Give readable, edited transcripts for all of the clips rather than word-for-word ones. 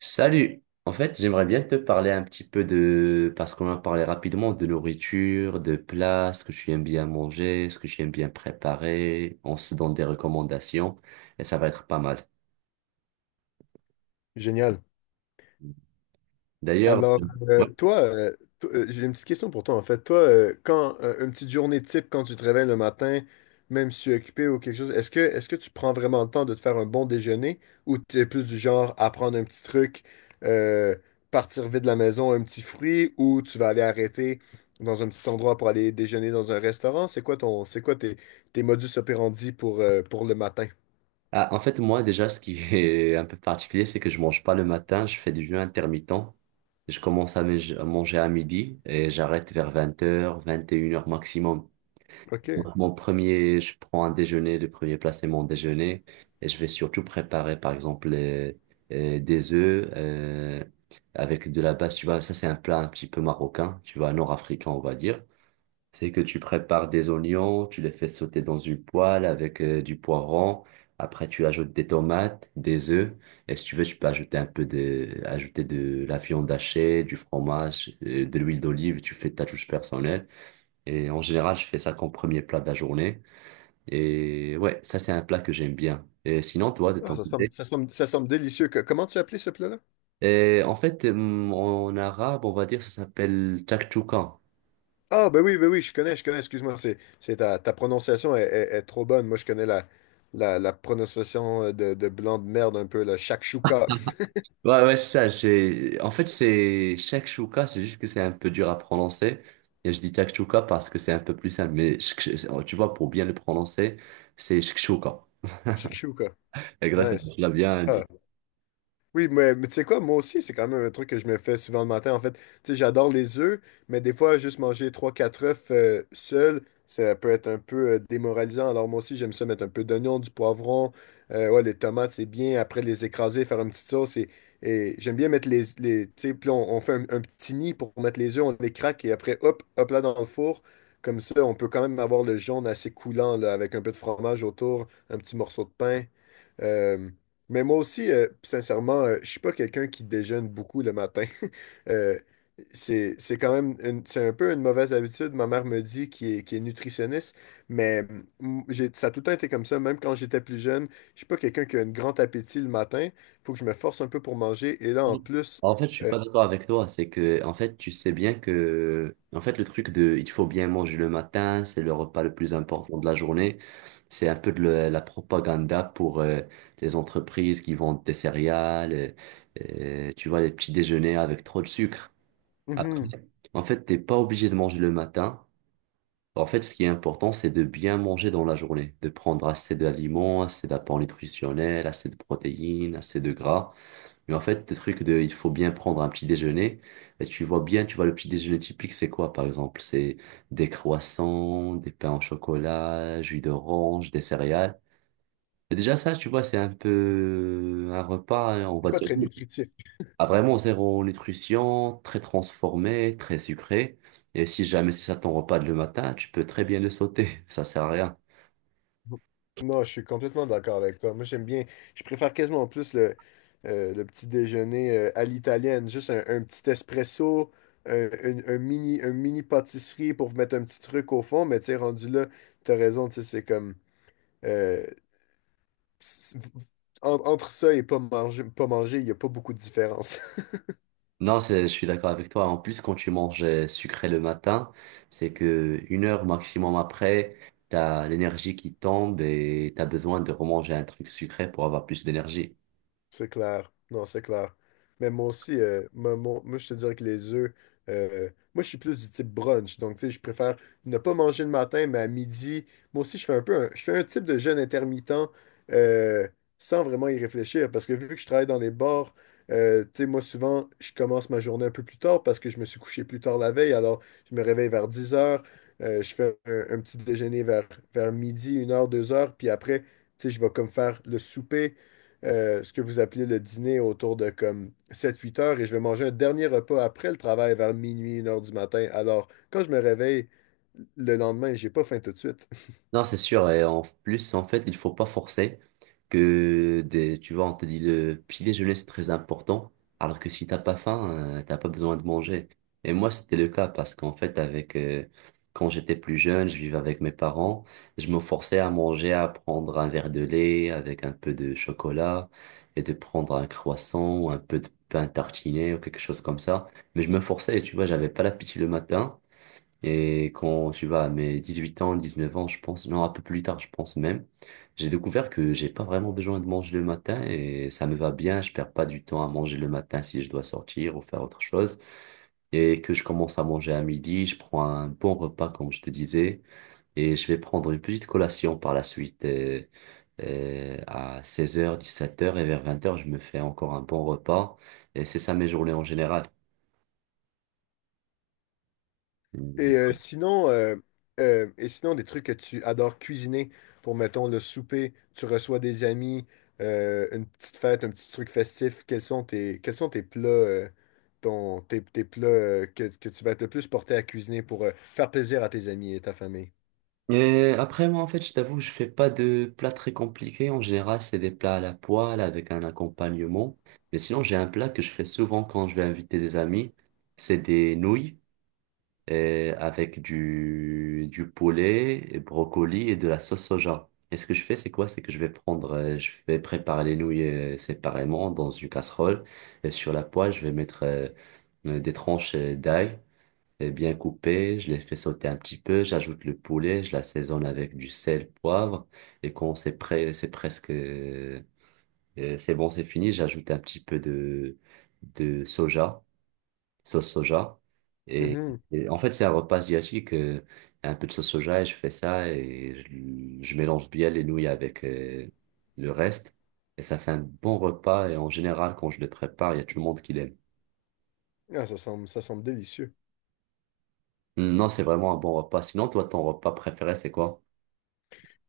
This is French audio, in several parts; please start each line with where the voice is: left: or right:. right: Salut! En fait, j'aimerais bien te parler un petit peu de. Parce qu'on a parlé rapidement de nourriture, de plats, ce que tu aimes bien manger, ce que tu aimes bien préparer. On se donne des recommandations et ça va être pas mal.
left: Génial.
right: D'ailleurs.
left: Alors,
right: Ouais.
left: euh, toi, euh, to- euh, j'ai une petite question pour toi, en fait. Toi, quand une petite journée type, quand tu te réveilles le matin, même si tu es occupé ou quelque chose, est-ce que tu prends vraiment le temps de te faire un bon déjeuner ou tu es plus du genre à prendre un petit truc, euh, partir vite de la maison, un petit fruit ou tu vas aller arrêter dans un petit endroit pour aller déjeuner dans un restaurant? C'est quoi tes modus operandi pour le matin?
right: Ah, en fait, moi déjà, ce qui est un peu particulier, c'est que je mange pas le matin, je fais du jeûne intermittent. Je commence à manger à midi et j'arrête vers 20h, 21h maximum.
left: OK.
right: Donc, mon premier, je prends un déjeuner, le premier plat, c'est mon déjeuner. Et je vais surtout préparer, par exemple, des œufs avec de la base. Tu vois, ça, c'est un plat un petit peu marocain, tu vois, nord-africain, on va dire. C'est que tu prépares des oignons, tu les fais sauter dans une poêle avec du poivron. Après, tu ajoutes des tomates, des œufs. Et si tu veux, tu peux ajouter un peu de, ajouter de la viande hachée, du fromage, de l'huile d'olive. Tu fais ta touche personnelle. Et en général, je fais ça comme premier plat de la journée. Et ouais, ça c'est un plat que j'aime bien. Et sinon, toi, de
left: Ah,
right: ton
left: ça
right: côté?
left: semble, ça semble, ça semble délicieux. Comment tu as appelé ce plat-là?
right: Et en fait, en arabe, on va dire, ça s'appelle chakchouka.
left: Ah, ben oui, je connais, excuse-moi, c'est ta prononciation est trop bonne. Moi, je connais la prononciation de blanc de merde un peu, le shakshuka.
right: Ouais, ouais, c'est ça. J'ai. En fait, c'est shakshuka, c'est juste que c'est un peu dur à prononcer. Et je dis shakshuka parce que c'est un peu plus simple. Mais tu vois, pour bien le prononcer, c'est shakshuka.
left: Shakshuka,
right: Exactement,
left: nice.
right: tu l'as bien dit.
left: Ah, oui, mais tu sais quoi, moi aussi, c'est quand même un truc que je me fais souvent le matin. En fait, tu sais, j'adore les œufs, mais des fois, juste manger trois quatre œufs seuls, ça peut être un peu démoralisant. Alors, moi aussi, j'aime ça mettre un peu d'oignon, du poivron. Ouais, les tomates, c'est bien. Après, les écraser, faire une petite sauce. Et j'aime bien mettre les tu sais, puis on fait un petit nid pour mettre les œufs, on les craque et après, hop, hop là dans le four. Comme ça, on peut quand même avoir le jaune assez coulant, là, avec un peu de fromage autour, un petit morceau de pain. Euh, mais moi aussi, sincèrement, je suis pas quelqu'un qui déjeune beaucoup le matin. Euh, c'est quand même c'est un peu une mauvaise habitude. Ma mère me dit qui est nutritionniste, mais ça a tout le temps été comme ça. Même quand j'étais plus jeune, je suis pas quelqu'un qui a un grand appétit le matin. Faut que je me force un peu pour manger. Et là,
right: Mm.
left: en plus,
right: En fait, je suis pas d'accord avec toi. C'est que, en fait, tu sais bien que, en fait, le truc de, il faut bien manger le matin, c'est le repas le plus important de la journée. C'est un peu de la propaganda pour les entreprises qui vendent des céréales, tu vois, les petits déjeuners avec trop de sucre. Après,
left: mhm,
right: en fait, t'es pas obligé de manger le matin. En fait, ce qui est important, c'est de bien manger dans la journée, de prendre assez d'aliments, assez d'apports nutritionnels, assez de protéines, assez de gras. Mais en fait, des trucs de, il faut bien prendre un petit déjeuner. Et tu vois bien, tu vois, le petit déjeuner typique, c'est quoi, par exemple? C'est des croissants, des pains au chocolat, jus d'orange, des céréales. Et déjà, ça, tu vois, c'est un peu un repas, hein, on
left: c'est
right: va
left: pas
right: dire,
left: très nutritif.
right: à vraiment zéro nutrition, très transformé, très sucré. Et si jamais c'est ça ton repas de le matin, tu peux très bien le sauter. Ça sert à rien.
left: Non, je suis complètement d'accord avec toi. Moi, je préfère quasiment plus le petit déjeuner à l'italienne. Juste un petit espresso, un mini pâtisserie pour mettre un petit truc au fond. Mais tu sais, rendu là, t'as raison, tu sais, c'est comme... euh, c'est- en- entre ça et pas manger, pas manger, il n'y a pas beaucoup de différence.
right: Non, c'est je suis d'accord avec toi. En plus, quand tu manges sucré le matin, c'est que 1 heure maximum après, t'as l'énergie qui tombe et t'as besoin de remanger un truc sucré pour avoir plus d'énergie.
left: C'est clair. Non, c'est clair. Mais moi aussi, moi, je te dirais que les œufs, euh, moi, je suis plus du type brunch. Donc, tu sais, je préfère ne pas manger le matin, mais à midi. Moi aussi, je fais un peu je fais un type de jeûne intermittent euh, sans vraiment y réfléchir. Parce que vu que je travaille dans les bars, tu sais, moi, souvent, je commence ma journée un peu plus tard parce que je me suis couché plus tard la veille. Alors, je me réveille vers 10 heures. Je fais un petit déjeuner vers midi, 1 heure, 2 heures. Puis après, tu sais, je vais comme faire le souper, ce que vous appelez le dîner autour de comme sept huit heures, et je vais manger un dernier repas après le travail vers minuit, 1 heure du matin. Alors, quand je me réveille le lendemain, j'ai pas faim tout de suite.
right: Non, c'est sûr. Et en plus, en fait, il faut pas forcer que des, tu vois, on te dit le petit déjeuner, c'est très important. Alors que si t'as pas faim, t'as pas besoin de manger. Et moi, c'était le cas parce qu'en fait, quand j'étais plus jeune, je vivais avec mes parents. Je me forçais à manger, à prendre un verre de lait avec un peu de chocolat et de prendre un croissant ou un peu de pain tartiné ou quelque chose comme ça. Mais je me forçais, tu vois, j'avais pas l'appétit le matin. Et quand tu vas à mes 18 ans, 19 ans, je pense, non, un peu plus tard, je pense même, j'ai découvert que j'ai pas vraiment besoin de manger le matin et ça me va bien, je perds pas du temps à manger le matin si je dois sortir ou faire autre chose. Et que je commence à manger à midi, je prends un bon repas, comme je te disais, et je vais prendre une petite collation par la suite. Et à 16h, 17h et vers 20h, je me fais encore un bon repas. Et c'est ça mes journées en général.
left: Et euh, sinon, euh, sinon, des trucs que tu adores cuisiner pour, mettons, le souper, tu reçois des amis, une petite fête, un petit truc festif, quels sont tes plats, tes plats que tu vas être le plus porté à cuisiner pour faire plaisir à tes amis et ta famille?
right: Et après, moi, en fait, je t'avoue, je fais pas de plats très compliqués. En général, c'est des plats à la poêle avec un accompagnement. Mais sinon, j'ai un plat que je fais souvent quand je vais inviter des amis. C'est des nouilles avec du poulet, et brocoli et de la sauce soja. Et ce que je fais, c'est quoi? C'est que je vais prendre, je vais préparer les nouilles séparément dans une casserole. Et sur la poêle, je vais mettre des tranches d'ail l'ai bien coupé, je l'ai fait sauter un petit peu, j'ajoute le poulet, je l'assaisonne avec du sel, poivre, et quand c'est prêt, c'est presque, c'est bon, c'est fini, j'ajoute un petit peu de soja, sauce soja, et,
left: Mhm.
right: et en fait, c'est un repas asiatique, un peu de sauce soja, et je fais ça, et je mélange bien les nouilles avec, le reste, et ça fait un bon repas, et en général, quand je le prépare, il y a tout le monde qui l'aime.
left: Ah, ça semble délicieux.
right: Non, c'est vraiment un bon repas. Sinon, toi, ton repas préféré, c'est quoi?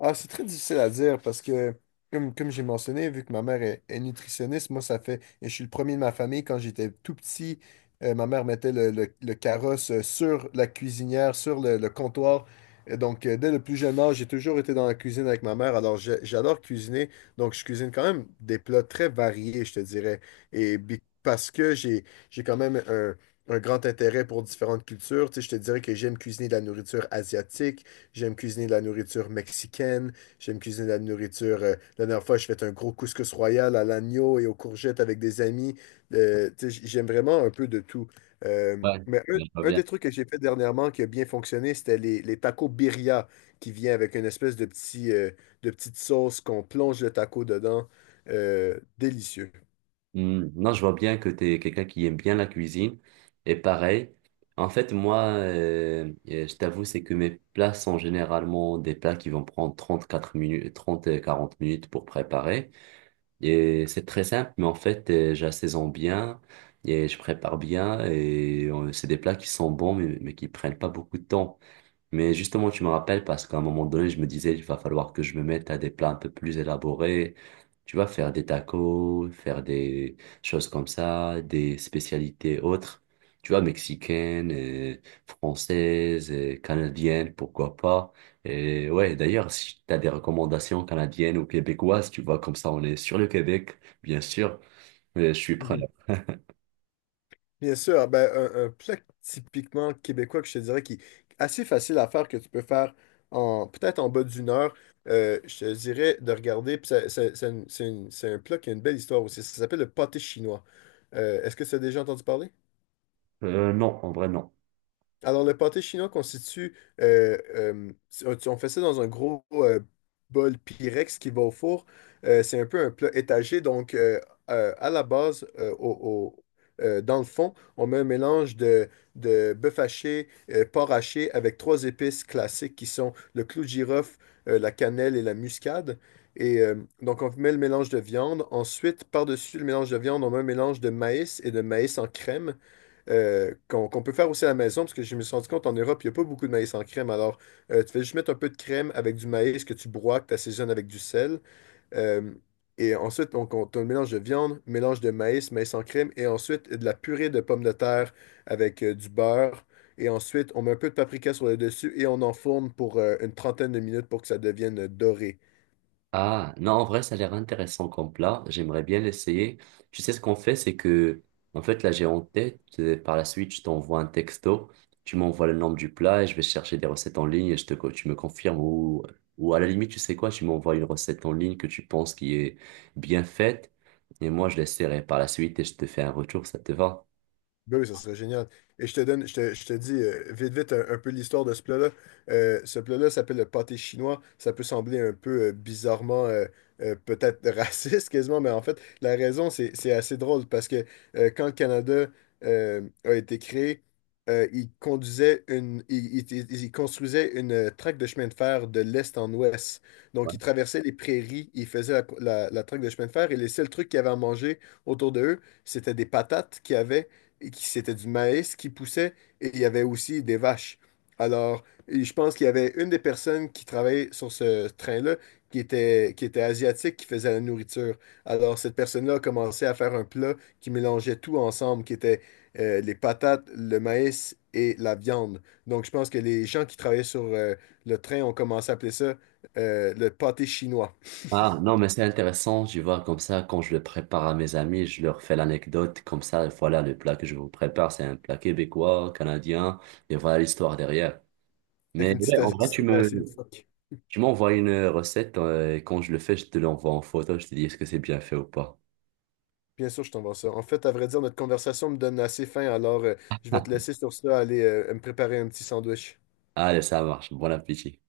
left: Ah, c'est très difficile à dire parce que, comme j'ai mentionné, vu que ma mère est nutritionniste, moi, ça fait. Et je suis le premier de ma famille. Quand j'étais tout petit, ma mère mettait le carrosse sur la cuisinière, sur le comptoir. Et donc, dès le plus jeune âge, j'ai toujours été dans la cuisine avec ma mère. Alors, j'adore cuisiner. Donc, je cuisine quand même des plats très variés, je te dirais. Parce que j'ai quand même un grand intérêt pour différentes cultures. Tu sais, je te dirais que j'aime cuisiner de la nourriture asiatique. J'aime cuisiner de la nourriture mexicaine. J'aime cuisiner de la nourriture. La dernière fois, je fait un gros couscous royal à l'agneau et aux courgettes avec des amis. Tu sais, j'aime vraiment un peu de tout. Euh,
right: Ouais,
left: mais un,
right: je vois
left: un
right: bien.
left: des trucs que j'ai fait dernièrement qui a bien fonctionné, c'était les tacos birria qui vient avec une espèce de petite sauce qu'on plonge le taco dedans. Délicieux.
right: Hmm. Non, je vois bien que tu es quelqu'un qui aime bien la cuisine. Et pareil, en fait, moi, je t'avoue, c'est que mes plats sont généralement des plats qui vont prendre 34 minutes, 30 et 40 minutes pour préparer. Et c'est très simple, mais en fait, j'assaisonne bien et je prépare bien. Et c'est des plats qui sont bons, mais qui prennent pas beaucoup de temps. Mais justement, tu me rappelles parce qu'à un moment donné, je me disais, il va falloir que je me mette à des plats un peu plus élaborés. Tu vas faire des tacos, faire des choses comme ça, des spécialités autres. Tu vois, mexicaines, et françaises, et canadiennes, pourquoi pas. Et ouais, d'ailleurs, si tu as des recommandations canadiennes ou québécoises, tu vois, comme ça, on est sur le Québec, bien sûr. Mais je suis preneur.
left: Bien sûr, ben, un plat typiquement québécois que je te dirais qui est assez facile à faire, que tu peux faire en peut-être en bas d'une heure, je te dirais de regarder, puis c'est un plat qui a une belle histoire aussi, ça s'appelle le pâté chinois. Est-ce que tu as déjà entendu parler?
right: Non, en vrai, non.
left: Alors, le pâté chinois constitue. Si on fait ça dans un gros bol Pyrex qui va au four. C'est un peu un plat étagé. Donc, à la base, dans le fond, on met un mélange de bœuf haché, porc haché, avec trois épices classiques qui sont le clou de girofle, la cannelle et la muscade. Et euh, donc, on met le mélange de viande. Ensuite, par-dessus le mélange de viande, on met un mélange de maïs et de maïs en crème, qu'on peut faire aussi à la maison, parce que je me suis rendu compte en Europe, il n'y a pas beaucoup de maïs en crème. Alors, tu fais juste mettre un peu de crème avec du maïs que tu broies, que tu assaisonnes avec du sel. Euh, et ensuite, t'as un mélange de viande, mélange de maïs, maïs en crème, et ensuite de la purée de pommes de terre avec du beurre. Et ensuite, on met un peu de paprika sur le dessus et on enfourne pour une trentaine de minutes pour que ça devienne doré.
right: Ah, non, en vrai, ça a l'air intéressant comme plat. J'aimerais bien l'essayer. Tu sais, ce qu'on fait, c'est que, en fait, là, j'ai en tête, par la suite, je t'envoie un texto, tu m'envoies le nom du plat et je vais chercher des recettes en ligne et je te, tu me confirmes ou à la limite, tu sais quoi, tu m'envoies une recette en ligne que tu penses qui est bien faite et moi, je l'essaierai par la suite et je te fais un retour, ça te va?
left: Ben oui, ça serait génial. Et je te donne, je te dis vite, vite un peu l'histoire de ce plat-là. Ce plat-là s'appelle le pâté chinois. Ça peut sembler un peu bizarrement, peut-être raciste quasiment, mais en fait, la raison, c'est assez drôle parce que quand le Canada a été créé, il il construisait une traque de chemin de fer de l'est en ouest. Donc, ils traversaient les prairies, ils faisaient la traque de chemin de fer et les seuls trucs qu'ils avaient à manger autour de eux, c'était des patates qu'ils avaient et c'était du maïs qui poussait et il y avait aussi des vaches. Alors, et je pense qu'il y avait une des personnes qui travaillait sur ce train-là qui était asiatique, qui faisait la nourriture. Alors, cette personne-là a commencé à faire un plat qui mélangeait tout ensemble, qui était les patates, le maïs et la viande. Donc, je pense que les gens qui travaillaient sur le train ont commencé à appeler ça le pâté chinois,
right: Ah, non, mais c'est intéressant, tu vois, comme ça, quand je le prépare à mes amis, je leur fais l'anecdote, comme ça, voilà, le plat que je vous prépare, c'est un plat québécois, canadien, et voilà l'histoire derrière.
left: avec
right: Mais
left: une
right: ouais,
left: petite
right: en vrai,
left: histoire assez loufoque.
right: tu m'envoies une recette, et quand je le fais, je te l'envoie en photo, je te dis est-ce que c'est bien fait ou pas.
left: Bien sûr, je t'envoie ça. En fait, à vrai dire, notre conversation me donne assez faim, alors je vais te laisser sur ça aller me préparer un petit sandwich.
right: Allez, ça marche, bon appétit.